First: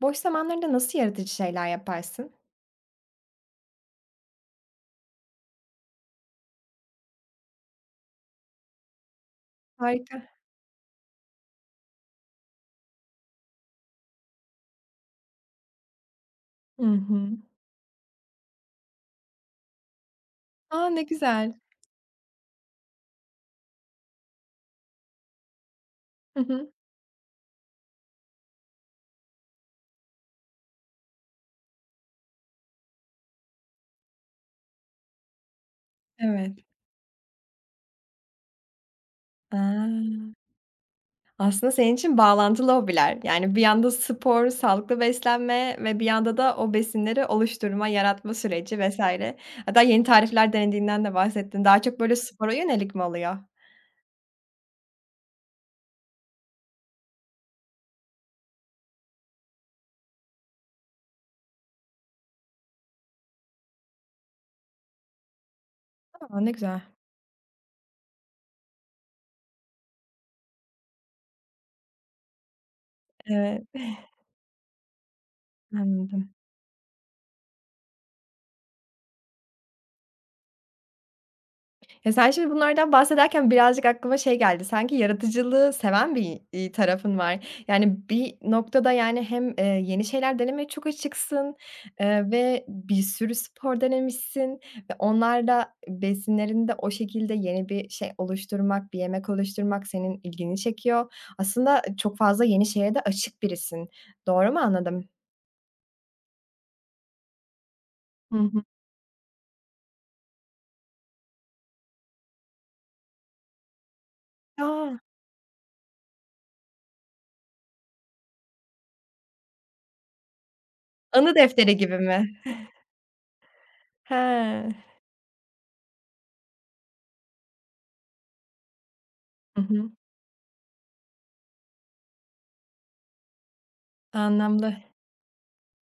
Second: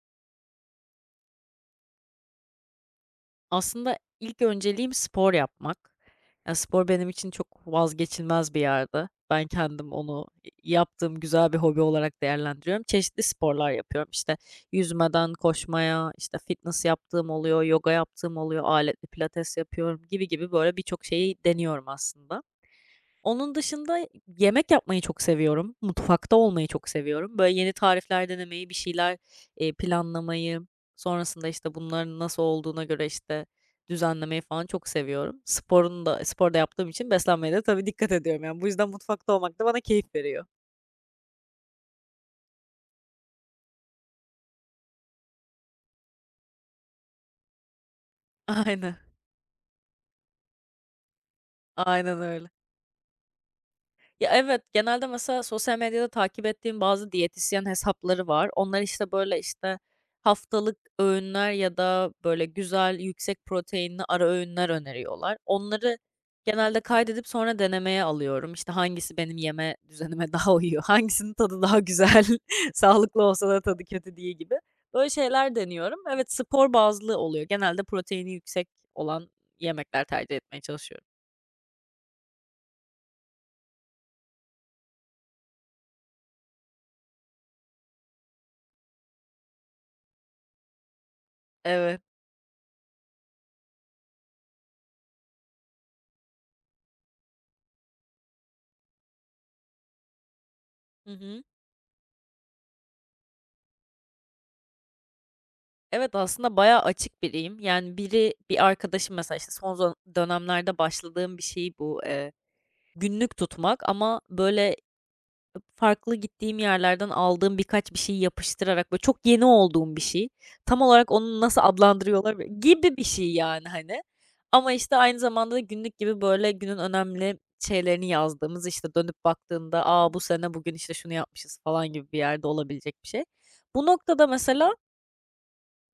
Boş zamanlarında nasıl yaratıcı şeyler yaparsın? Aslında ilk önceliğim spor yapmak. Yani spor benim için çok vazgeçilmez bir yerde. Ben kendim Harika. onu yaptığım güzel bir hobi olarak değerlendiriyorum. Çeşitli sporlar yapıyorum. İşte, yüzmeden koşmaya, işte, Hı fitness hı. yaptığım oluyor, yoga yaptığım oluyor, aletli pilates yapıyorum gibi gibi böyle A, ne birçok şeyi güzel. deniyorum aslında. Onun dışında yemek yapmayı çok seviyorum. Mutfakta Hı olmayı hı. çok seviyorum. Böyle yeni tarifler denemeyi, bir şeyler, planlamayı, sonrasında, işte, bunların nasıl olduğuna göre, işte, düzenlemeyi falan çok seviyorum. Sporun da Evet. sporda yaptığım için beslenmeye de tabii dikkat ediyorum. Yani, bu yüzden mutfakta olmak da bana keyif A! veriyor. Aslında senin için bağlantılı hobiler. Yani bir yanda spor, sağlıklı beslenme ve bir yanda da o besinleri oluşturma, yaratma süreci Aynen. vs. Hatta yeni tarifler denediğinden de bahsettin. Daha çok böyle Aynen öyle. spora yönelik mi oluyor? Ya, evet, genelde mesela sosyal medyada takip ettiğim bazı diyetisyen hesapları var. Onlar, işte, böyle, işte, haftalık öğünler ya da, böyle, güzel yüksek proteinli ara öğünler öneriyorlar. Onları A, ne güzel. genelde kaydedip sonra denemeye alıyorum. İşte, hangisi benim yeme düzenime daha uyuyor, hangisinin tadı daha güzel, sağlıklı olsa da Evet, tadı kötü diye gibi. Böyle şeyler deniyorum. anladım. Evet, spor bazlı oluyor. Genelde proteini yüksek olan yemekler tercih etmeye çalışıyorum. Ya, sen şimdi bunlardan bahsederken birazcık aklıma şey geldi, sanki yaratıcılığı seven bir tarafın var. Yani, bir noktada, yani, hem, yeni şeyler denemeye çok açıksın, Evet. Ve bir sürü spor denemişsin ve onlarla besinlerinde o şekilde yeni bir şey oluşturmak, bir yemek oluşturmak senin ilgini Hı çekiyor. hı. Aslında çok fazla yeni şeye de açık birisin. Doğru mu anladım? Evet, aslında bayağı açık biriyim. Yani biri Hı hı. bir arkadaşım mesela işte son dönemlerde başladığım bir şey bu, günlük tutmak ama böyle A! farklı gittiğim yerlerden aldığım birkaç bir şeyi yapıştırarak böyle çok yeni olduğum bir şey. Tam olarak Anı onu nasıl defteri gibi mi? adlandırıyorlar gibi bir şey yani hani. Ama He. işte aynı zamanda da günlük gibi böyle günün önemli şeylerini yazdığımız işte dönüp Hı baktığında, hı. aa bu sene bugün işte şunu yapmışız." falan gibi bir yerde olabilecek bir şey. Bu noktada mesela Anlamlı.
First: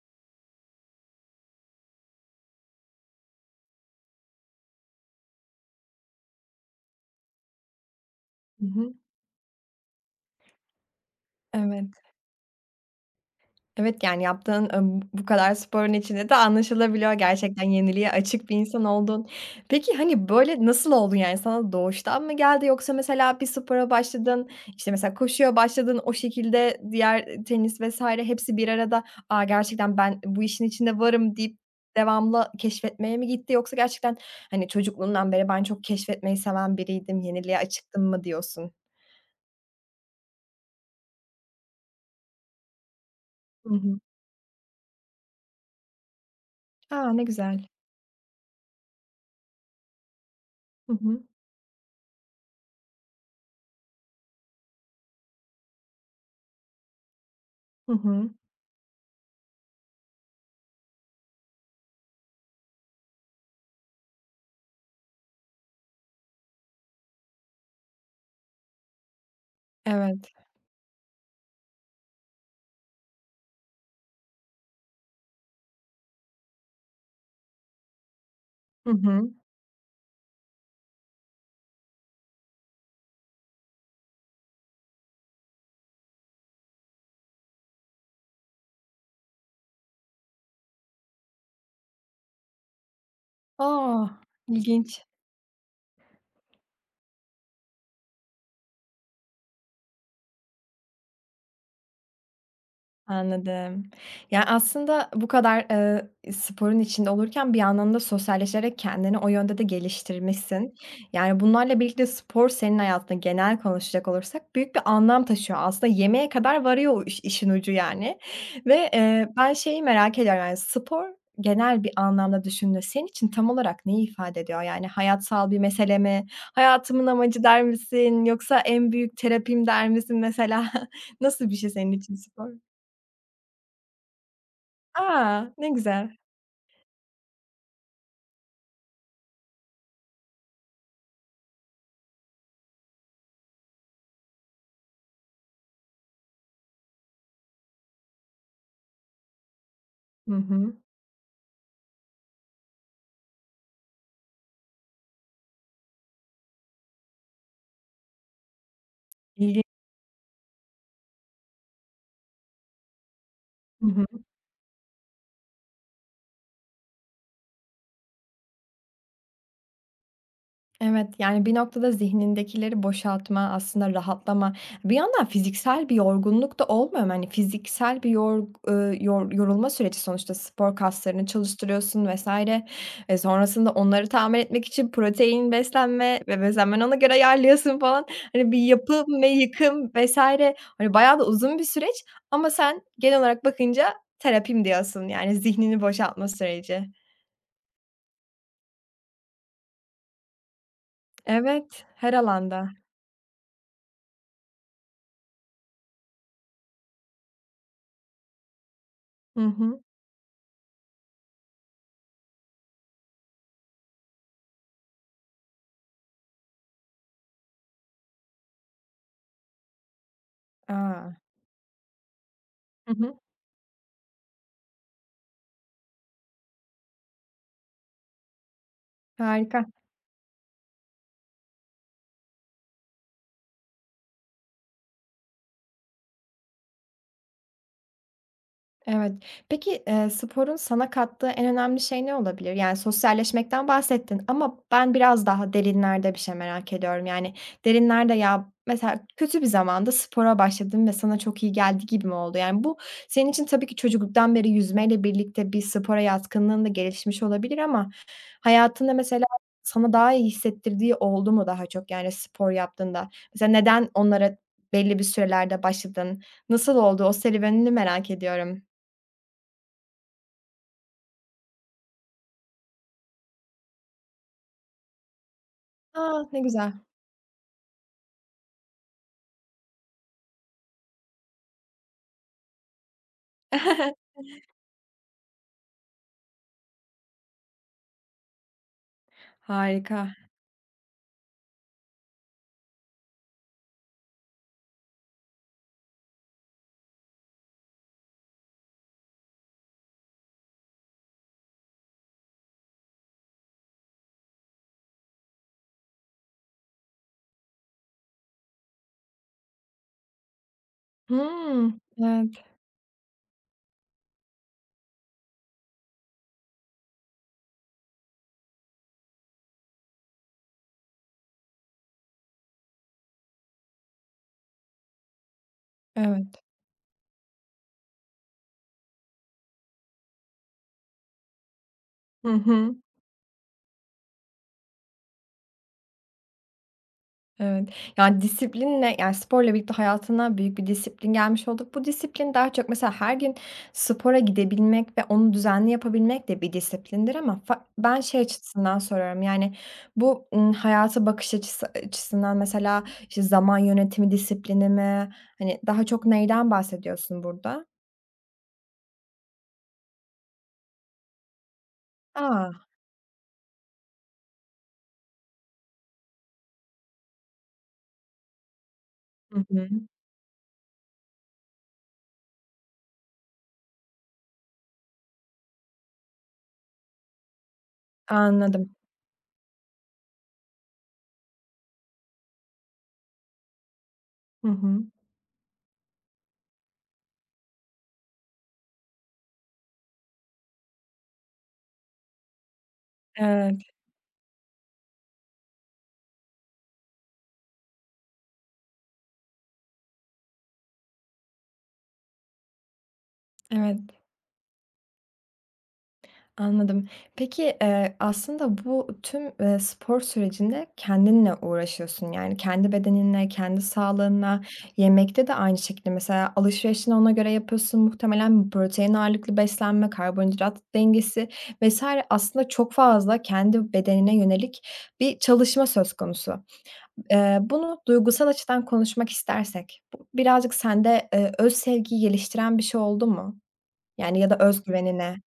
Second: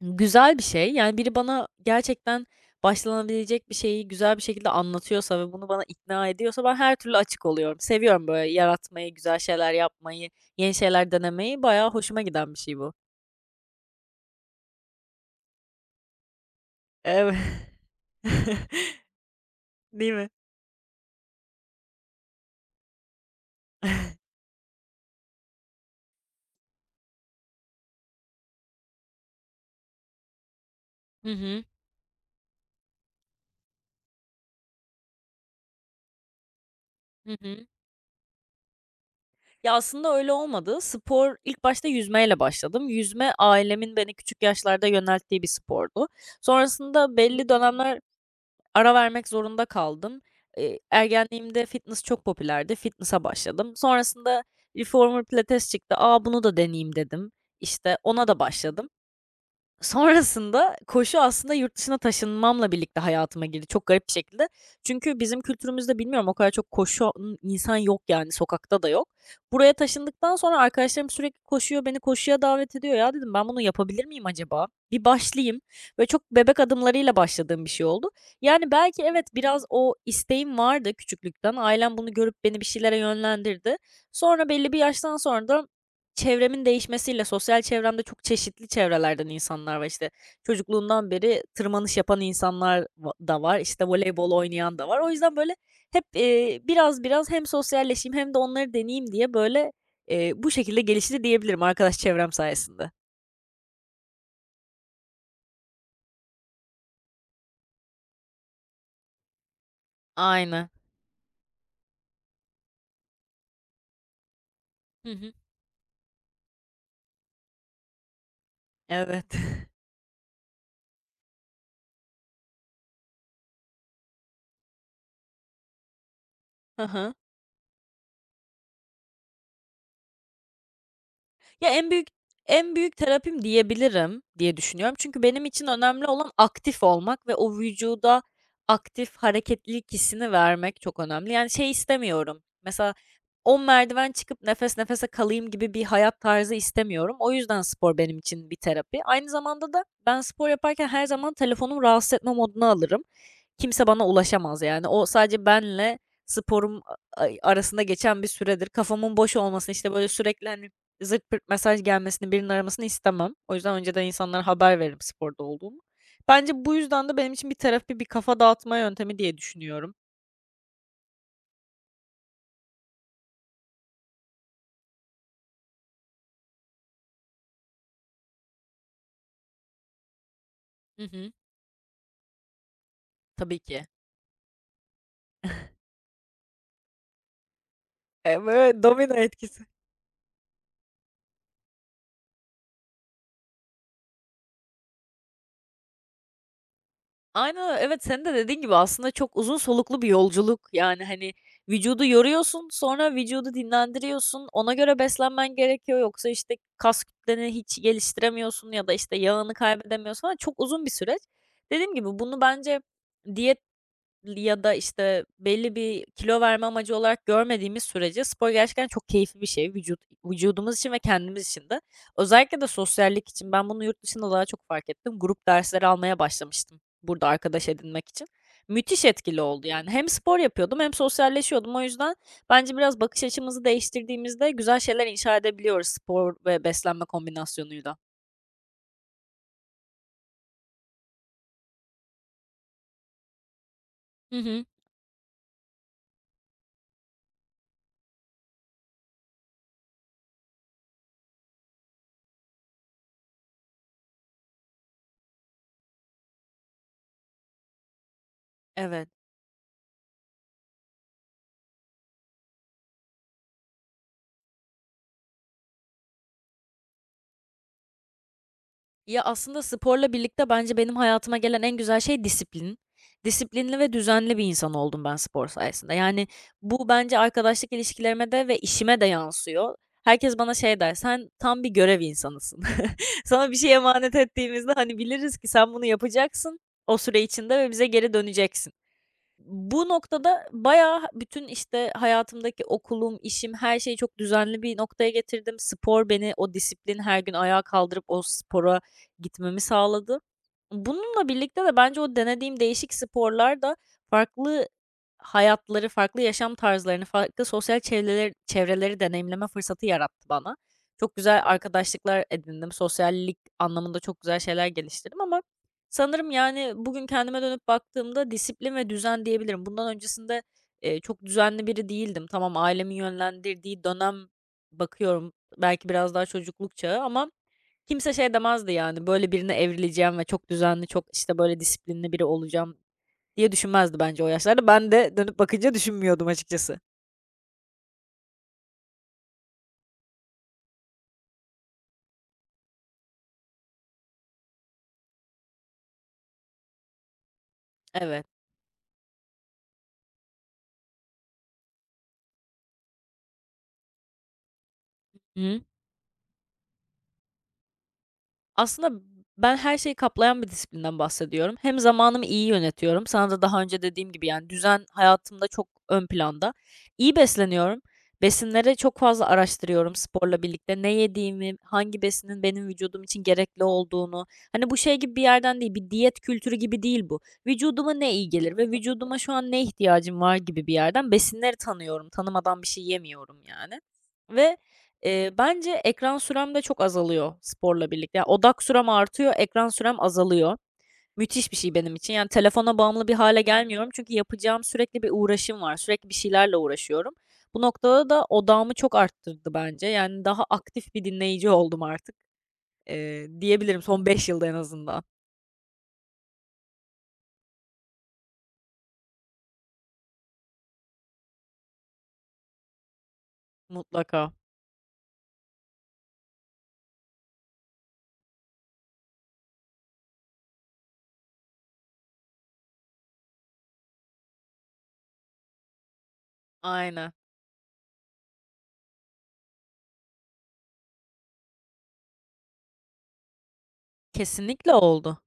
güzel bir şey. Yani biri bana gerçekten başlanabilecek bir şeyi güzel bir şekilde anlatıyorsa ve bunu bana ikna ediyorsa ben her türlü açık oluyorum. Seviyorum böyle Hı hı. yaratmayı, güzel şeyler yapmayı, yeni şeyler denemeyi. Bayağı Evet. hoşuma giden bir şey bu. Evet, yani, yaptığın, bu kadar sporun içinde de anlaşılabiliyor Evet. gerçekten yeniliğe açık bir insan oldun. Peki, Değil hani, mi? böyle, nasıl oldun yani, sana doğuştan mı geldi yoksa mesela bir spora başladın, işte, mesela koşuya başladın, o şekilde diğer, tenis vesaire hepsi bir arada, "A, gerçekten ben bu işin içinde Hı varım." deyip hı. devamlı keşfetmeye mi gitti yoksa gerçekten, hani, çocukluğundan beri ben çok keşfetmeyi seven biriydim, Hı yeniliğe hı. açıktım mı diyorsun? Ya, aslında öyle olmadı. Spor ilk başta yüzmeyle başladım. Yüzme Hı ailemin hı. beni küçük yaşlarda yönelttiği bir spordu. A, Sonrasında ne belli güzel. dönemler ara vermek zorunda kaldım. Hı hı. Ergenliğimde fitness çok popülerdi. Fitness'a başladım. Sonrasında reformer pilates çıktı. "A, bunu da deneyeyim." dedim. Hı İşte, ona hı. da başladım. Sonrasında koşu aslında yurt dışına taşınmamla birlikte hayatıma girdi çok garip bir şekilde. Çünkü bizim kültürümüzde bilmiyorum o kadar çok koşan insan yok yani sokakta da yok. Buraya Evet. taşındıktan sonra arkadaşlarım sürekli koşuyor, beni koşuya davet ediyor. Ya dedim ben bunu yapabilir miyim acaba? Bir başlayayım. Ve çok bebek adımlarıyla başladığım bir şey oldu. Yani Hı belki evet hı. biraz o isteğim vardı küçüklükten. Ailem bunu görüp beni bir şeylere yönlendirdi. Sonra belli bir yaştan sonra da çevremin değişmesiyle sosyal çevremde çok çeşitli çevrelerden insanlar var. İşte, çocukluğumdan beri tırmanış yapan insanlar da var, İşte A! voleybol oynayan da var. İlginç. O yüzden, böyle, hep, biraz hem sosyalleşeyim hem de onları deneyeyim diye, böyle, bu şekilde gelişti diyebilirim arkadaş çevrem sayesinde. Anladım. Yani aslında bu kadar, sporun içinde olurken bir yandan da sosyalleşerek kendini o yönde de Aynen. geliştirmişsin. Yani, bunlarla birlikte spor senin hayatında genel konuşacak olursak büyük bir Hı anlam hı. taşıyor. Aslında yemeğe kadar varıyor o işin ucu, yani. Ve, Evet. ben şeyi merak ediyorum, yani, spor genel bir anlamda düşündüğünde senin için tam olarak neyi ifade ediyor? Yani, hayatsal bir mesele mi? Hı "Hayatımın hı. amacı." der misin? Yoksa "En büyük terapim." der misin mesela? Nasıl bir şey Ya, en senin büyük için spor? en büyük terapim diyebilirim diye düşünüyorum. Çünkü benim A! için Ne önemli güzel. olan aktif olmak ve o vücuda aktif hareketlilik hissini vermek çok önemli. Yani, şey istemiyorum, mesela 10 merdiven çıkıp nefes nefese kalayım gibi bir hayat tarzı istemiyorum. O yüzden spor benim için bir terapi. Aynı zamanda da ben Hı spor hı. yaparken her zaman telefonumu rahatsız etme moduna alırım. Kimse bana ulaşamaz, yani. O sadece benle sporum arasında geçen bir süredir. Kafamın boş İlginç. olmasını, işte, böyle, sürekli, hani, zırt pırt mesaj gelmesini, birinin aramasını istemem. O yüzden Hı önceden hı. insanlara haber veririm sporda olduğumu. Bence bu yüzden de benim için bir terapi, bir kafa dağıtma yöntemi diye düşünüyorum. Evet, yani, bir noktada zihnindekileri boşaltma, aslında rahatlama, bir yandan fiziksel bir yorgunluk da olmuyor mu? Hani, fiziksel bir yorg yor yorulma süreci sonuçta spor Hı kaslarını hı. çalıştırıyorsun vs. E, Tabii sonrasında ki. onları tamir etmek için protein, beslenme ve beslenmeni ona göre ayarlıyorsun falan. Hani, bir Evet, domino yapım ve etkisi. yıkım vs. hani, bayağı da uzun bir süreç ama sen genel olarak bakınca terapim diyorsun, yani, zihnini boşaltma süreci. Aynen evet, senin de dediğin gibi aslında çok uzun soluklu bir yolculuk. Yani, hani, Evet, vücudu her alanda. yoruyorsun, sonra vücudu dinlendiriyorsun. Ona göre beslenmen gerekiyor. Yoksa, işte, kas kütleni hiç geliştiremiyorsun ya da, işte, Hı yağını hı. kaybedemiyorsun falan. Çok uzun bir süreç. Dediğim gibi bunu bence diyet ya da, işte, belli bir kilo verme amacı olarak görmediğimiz sürece spor gerçekten çok keyifli bir şey vücudumuz için ve A! kendimiz için de. Özellikle de Hı hı. sosyallik için. Ben bunu yurt dışında daha çok fark ettim. Grup dersleri almaya başlamıştım burada arkadaş edinmek için. Müthiş etkili Harika. oldu yani. Hem spor yapıyordum hem sosyalleşiyordum. O yüzden bence biraz bakış açımızı değiştirdiğimizde güzel şeyler inşa edebiliyoruz spor ve beslenme kombinasyonuyla. Evet. Peki, sporun sana kattığı en önemli şey ne olabilir? Yani sosyalleşmekten bahsettin Hı ama hı. ben biraz daha derinlerde bir şey merak ediyorum. Yani derinlerde ya mesela kötü bir zamanda spora başladın ve sana çok iyi geldi gibi mi oldu? Yani bu senin için tabii ki çocukluktan beri yüzmeyle birlikte bir spora yatkınlığın da gelişmiş olabilir ama hayatında Evet. mesela sana daha iyi hissettirdiği oldu mu daha çok? Yani spor yaptığında. Mesela neden onlara belli bir sürelerde başladın? Nasıl oldu? O serüvenini merak ediyorum. Ya, aslında sporla birlikte bence benim hayatıma gelen en güzel şey disiplin. Disiplinli ve düzenli bir insan oldum ben spor sayesinde. A! Yani, Ne güzel. bu bence arkadaşlık ilişkilerime de ve işime de yansıyor. Herkes bana şey der, "Sen tam bir görev insanısın." Sana bir şey emanet ettiğimizde, hani, biliriz ki sen bunu yapacaksın o süre içinde ve bize geri döneceksin. Bu Harika. noktada bayağı bütün, işte, hayatımdaki okulum, işim, her şeyi çok düzenli bir noktaya getirdim. Spor beni o disiplin, her gün ayağa kaldırıp o spora gitmemi sağladı. Bununla birlikte de bence o denediğim değişik sporlar da farklı hayatları, farklı yaşam tarzlarını, farklı sosyal çevreleri deneyimleme fırsatı yarattı bana. Çok güzel Hımm. arkadaşlıklar Evet, edindim, sosyallik anlamında çok güzel şeyler geliştirdim ama sanırım, yani, bugün kendime dönüp baktığımda disiplin ve düzen diyebilirim. Bundan öncesinde, çok düzenli biri değildim. Tamam, ailemin yönlendirdiği dönem bakıyorum, belki biraz evet. daha çocukluk çağı ama kimse şey demezdi, yani, böyle birine evrileceğim ve çok düzenli, çok, işte, böyle disiplinli biri Hı hı. olacağım diye düşünmezdi bence o yaşlarda. Ben de dönüp bakınca düşünmüyordum açıkçası. Evet. Yani, disiplinle, yani, sporla birlikte hayatına büyük bir disiplin gelmiş oldu. Bu disiplin daha çok mesela her gün spora gidebilmek ve onu düzenli yapabilmek de bir disiplindir ama ben şey Evet. açısından soruyorum, yani, bu, hayata bakış açısı açısından mesela, işte, zaman yönetimi disiplini mi? Hani, Hı. daha çok neyden bahsediyorsun burada? Aslında ben her şeyi kaplayan bir disiplinden bahsediyorum. Hem zamanımı iyi A! yönetiyorum. Sana da daha önce dediğim gibi yani düzen hayatımda çok ön planda. İyi besleniyorum. Besinleri çok fazla Hı hı. araştırıyorum sporla birlikte. Ne yediğimi, hangi besinin benim vücudum için gerekli olduğunu. Hani bu şey gibi bir yerden değil, bir diyet kültürü gibi değil bu. Vücuduma ne iyi gelir ve Anladım. vücuduma şu an ne ihtiyacım var gibi bir yerden besinleri tanıyorum. Tanımadan bir şey yemiyorum yani. Hı Ve hı. Bence ekran sürem de çok azalıyor sporla birlikte. Ya, odak sürem artıyor, ekran sürem azalıyor. Müthiş bir şey benim için. Yani, telefona bağımlı bir hale Evet, gelmiyorum çünkü yapacağım sürekli bir uğraşım var. Sürekli bir şeylerle uğraşıyorum. Bu noktada da odağımı çok arttırdı bence. Yani, daha aktif bir dinleyici oldum artık, evet. diyebilirim son 5 yılda en azından. Anladım. Peki, aslında bu tüm, spor sürecinde kendinle uğraşıyorsun. Yani kendi bedeninle, kendi Mutlaka. sağlığınla. Yemekte de aynı şekilde mesela alışverişini ona göre yapıyorsun. Muhtemelen protein ağırlıklı beslenme, karbonhidrat dengesi vesaire aslında çok fazla kendi bedenine yönelik bir çalışma söz konusu. Aynen. Bunu duygusal açıdan konuşmak istersek bu birazcık sende, öz sevgiyi geliştiren bir şey oldu mu? Yani ya da öz Kesinlikle güvenini. oldu.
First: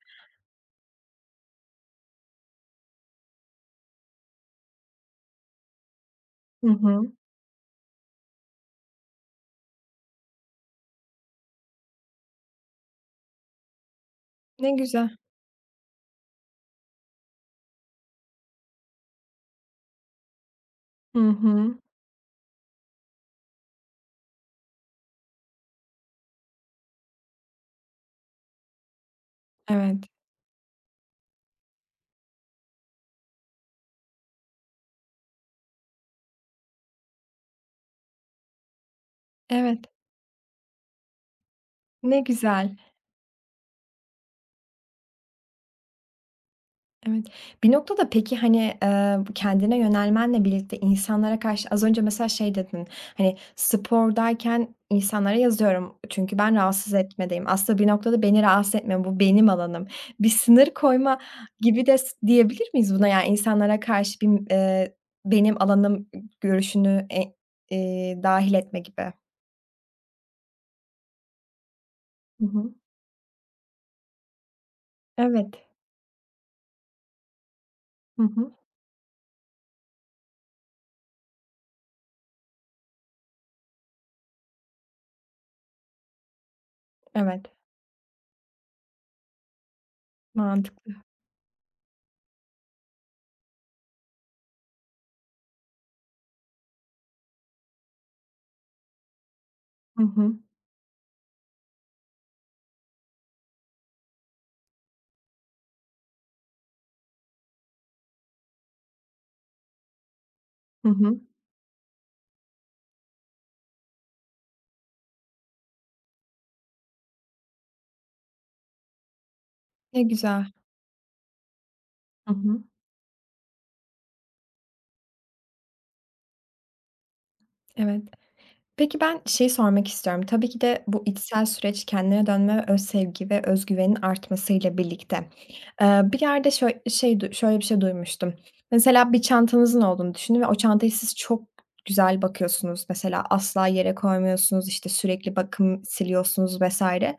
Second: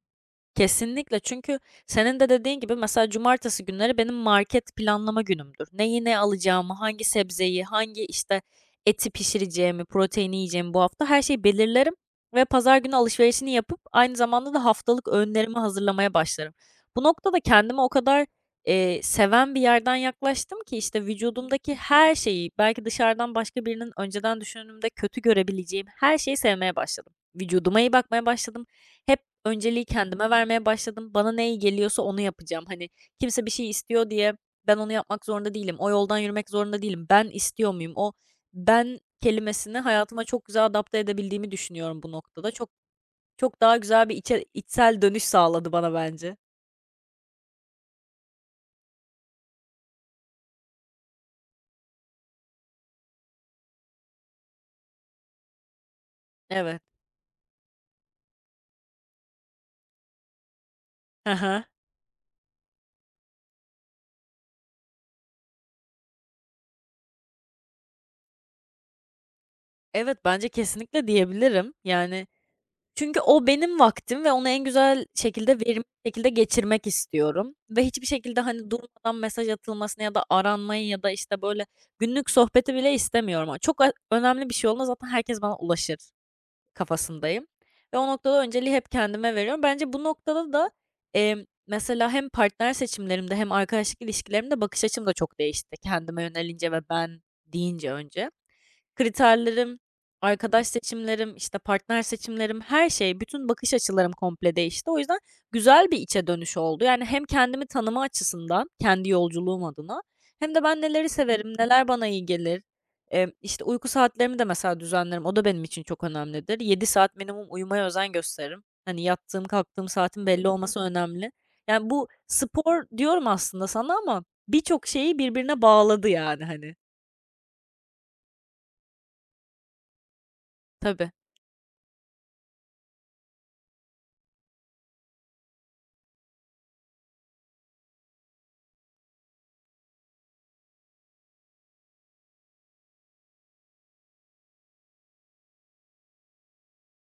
Kesinlikle çünkü senin de dediğin gibi mesela cumartesi günleri benim market planlama günümdür. Neyi ne Hı alacağımı, hangi hı. sebzeyi, hangi işte eti pişireceğimi, proteini yiyeceğimi bu hafta her şeyi belirlerim ve pazar günü alışverişini yapıp aynı zamanda da Ne haftalık güzel. öğünlerimi hazırlamaya başlarım. Bu noktada kendime o kadar, seven bir yerden yaklaştım ki işte Hı vücudumdaki hı. her şeyi, belki dışarıdan başka birinin önceden düşündüğümde kötü görebileceğim her şeyi sevmeye başladım. Vücuduma iyi bakmaya başladım. Hep önceliği Evet, kendime vermeye başladım. Bana ne iyi geliyorsa onu yapacağım. Hani, kimse bir şey istiyor diye ben onu yapmak zorunda değilim. O yoldan yürümek zorunda değilim. Ben istiyor muyum? O "ben" kelimesini evet. hayatıma çok güzel adapte edebildiğimi düşünüyorum bu Ne noktada. Çok güzel. çok daha güzel bir içsel dönüş sağladı bana bence. Evet. Bir noktada peki, hani, kendine yönelmenle birlikte insanlara karşı az önce mesela şey dedin, hani, spordayken insanlara yazıyorum çünkü ben Evet. rahatsız etmedeyim. Aslında bir noktada beni rahatsız etmiyor, bu benim alanım. Bir sınır koyma Hı. gibi de diyebilir miyiz buna? Yani insanlara karşı bir, benim alanım görüşünü, dâhil etme gibi. Evet, bence kesinlikle diyebilirim. Yani Hı hı. çünkü o benim vaktim ve onu en güzel şekilde, Evet. verimli şekilde geçirmek istiyorum ve hiçbir Hı şekilde, hı. hani, durmadan mesaj atılmasını ya da aranmayı ya da, işte, böyle, günlük sohbeti bile istemiyorum. Çok önemli bir şey olduğunda zaten herkes bana ulaşır Evet. kafasındayım ve o noktada önceliği hep kendime veriyorum. Bence bu noktada da, Mantıklı. Mesela hem partner seçimlerimde hem arkadaşlık ilişkilerimde bakış açım da çok değişti kendime yönelince ve ben deyince önce. Kriterlerim, Hı hı. arkadaş seçimlerim, işte, partner seçimlerim, her şey, bütün bakış açılarım komple değişti. O yüzden güzel bir içe dönüş oldu. Yani hem kendimi tanıma açısından, kendi yolculuğum adına hem de ben Hı neleri hı. severim, neler bana iyi gelir, işte, uyku saatlerimi de mesela düzenlerim. O da benim için çok önemlidir. 7 saat minimum uyumaya özen gösteririm. Hani, yattığım, kalktığım Ne saatin belli güzel. olması önemli. Yani, bu Hı hı. spor diyorum aslında sana ama birçok şeyi birbirine bağladı, yani, hani. Evet. Peki ben şey sormak istiyorum. Tabii ki de bu Tabii. içsel süreç kendine dönme ve öz sevgi ve özgüvenin artmasıyla birlikte. Bir yerde şöyle bir şey duymuştum. Mesela bir çantanızın olduğunu düşünün ve o çantayı siz çok güzel bakıyorsunuz. Mesela asla yere koymuyorsunuz, işte, sürekli bakım siliyorsunuz vesaire.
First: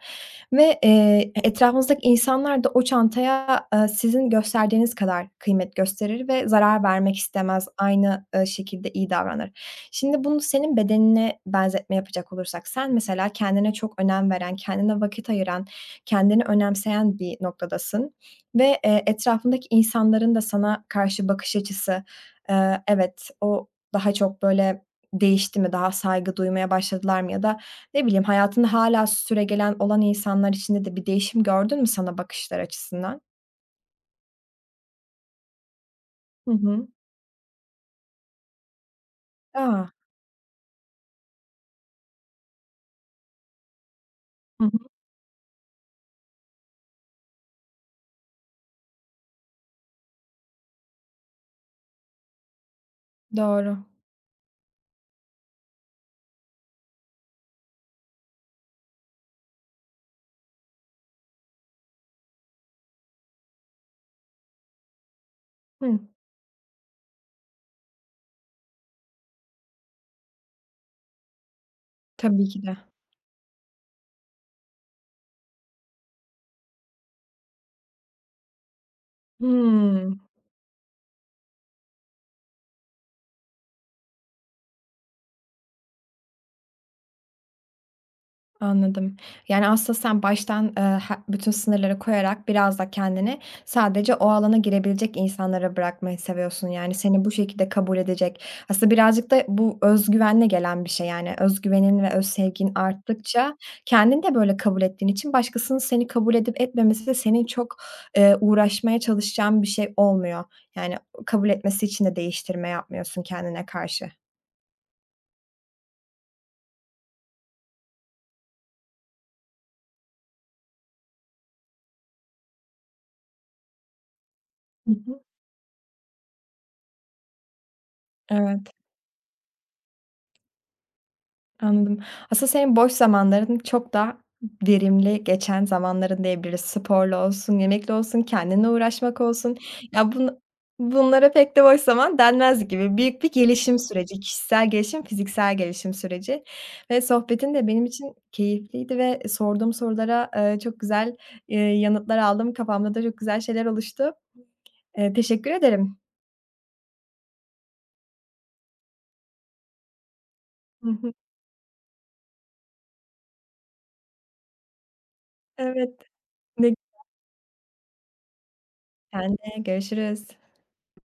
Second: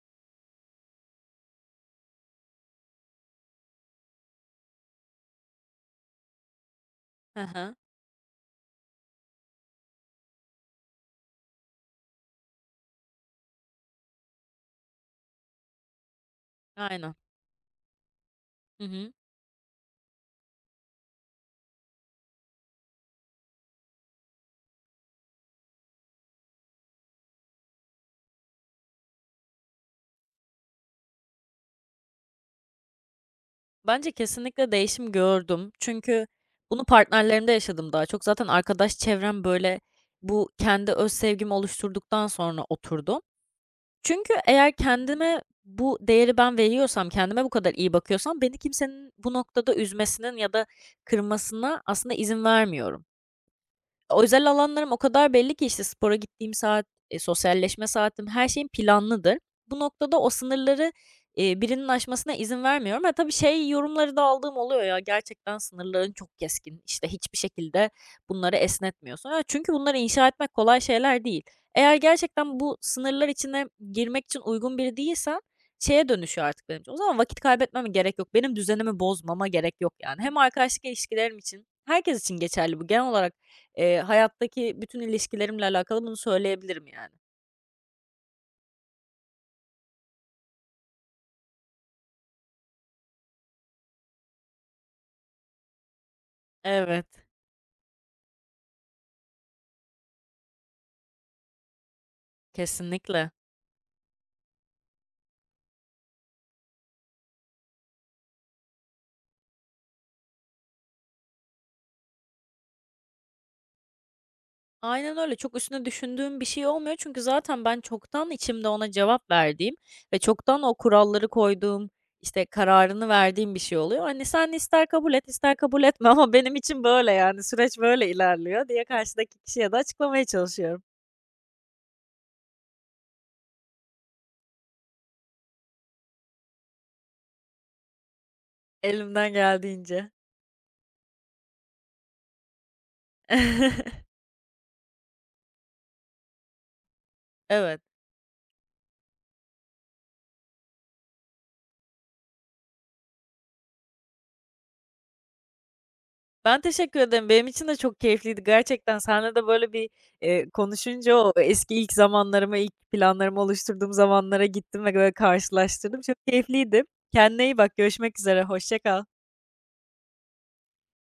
Ve, etrafınızdaki insanlar da o çantaya, sizin gösterdiğiniz kadar kıymet gösterir ve zarar vermek Hı istemez. hı. Aynı, şekilde iyi davranır. Şimdi bunu senin bedenine benzetme yapacak olursak, sen mesela kendine çok önem veren, kendine vakit ayıran, kendini Aynen. önemseyen bir noktadasın ve, Hı hı. etrafındaki insanların da sana karşı bakış açısı, evet, o daha çok böyle değişti mi, daha saygı duymaya başladılar mı ya da ne bileyim, hayatında hâlâ süregelen olan insanlar içinde de bir değişim gördün mü sana bakışlar açısından? Bence kesinlikle değişim gördüm. Çünkü Hı bunu hı. partnerlerimde yaşadım daha çok. Zaten arkadaş çevrem, böyle, A! bu kendi öz sevgimi oluşturduktan sonra oturdu. Çünkü Hı hı. eğer kendime bu değeri ben veriyorsam, kendime bu kadar iyi bakıyorsam beni kimsenin bu noktada üzmesinin ya da kırmasına aslında izin vermiyorum. Doğru. Özel alanlarım o kadar belli ki işte spora gittiğim saat, sosyalleşme saatim, her şeyim planlıdır. Bu noktada o sınırları, birinin aşmasına izin vermiyorum. Ha, tabii şey yorumları da aldığım oluyor ya, "Gerçekten Hı. sınırların çok keskin, İşte hiçbir şekilde bunları esnetmiyorsun." Aaa, çünkü bunları inşa etmek kolay şeyler değil. Eğer Tabii gerçekten ki de. bu sınırlar içine girmek için uygun biri değilsen şeye dönüşüyor artık benim için. O zaman vakit kaybetmeme gerek yok. Benim düzenimi bozmama gerek yok Hıı. yani. Hem arkadaşlık ilişkilerim için, herkes için geçerli bu genel olarak. Hayattaki bütün ilişkilerimle alakalı bunu söyleyebilirim yani. Anladım. Yani, aslında sen baştan, ha bütün sınırları koyarak biraz da kendini sadece o alana girebilecek insanlara bırakmayı seviyorsun. Yani, Evet, seni bu şekilde kabul edecek. Aslında birazcık da bu özgüvenle gelen bir şey, yani. Özgüvenin ve öz sevgin kesinlikle. arttıkça kendini de böyle kabul ettiğin için başkasının seni kabul edip etmemesi de senin çok, uğraşmaya çalışacağın bir şey olmuyor. Yani, kabul etmesi için de değiştirme yapmıyorsun kendine karşı. Aynen öyle. Çok üstüne düşündüğüm bir şey olmuyor çünkü zaten ben çoktan içimde ona cevap verdiğim ve çoktan o kuralları koyduğum, işte, kararını verdiğim bir şey oluyor. Hani, "Sen ister Hı kabul hı. et, ister kabul etme ama benim için böyle, yani, süreç böyle ilerliyor." Evet. diye karşıdaki kişiye de açıklamaya çalışıyorum Anladım. Aslında senin boş zamanların çok daha verimli geçen zamanların diyebiliriz. Sporla olsun, yemekle olsun, kendine uğraşmak elimden olsun. geldiğince. Ya bunlara pek de boş zaman denmez gibi. Büyük bir gelişim süreci, kişisel gelişim, fiziksel gelişim süreci ve sohbetin de Evet. benim için keyifliydi ve sorduğum sorulara, çok güzel, yanıtlar aldım. Kafamda da çok güzel şeyler oluştu. Teşekkür ederim. Ben teşekkür ederim. Benim için de çok keyifliydi gerçekten. Seninle de böyle bir, Hı hı. konuşunca o eski ilk zamanlarıma, ilk planlarımı oluşturduğum zamanlara gittim ve böyle Evet. karşılaştırdım. Çok Ne. keyifliydi. Kendine iyi bak. Görüşmek üzere. Hoşça kal. Sen. Görüşürüz.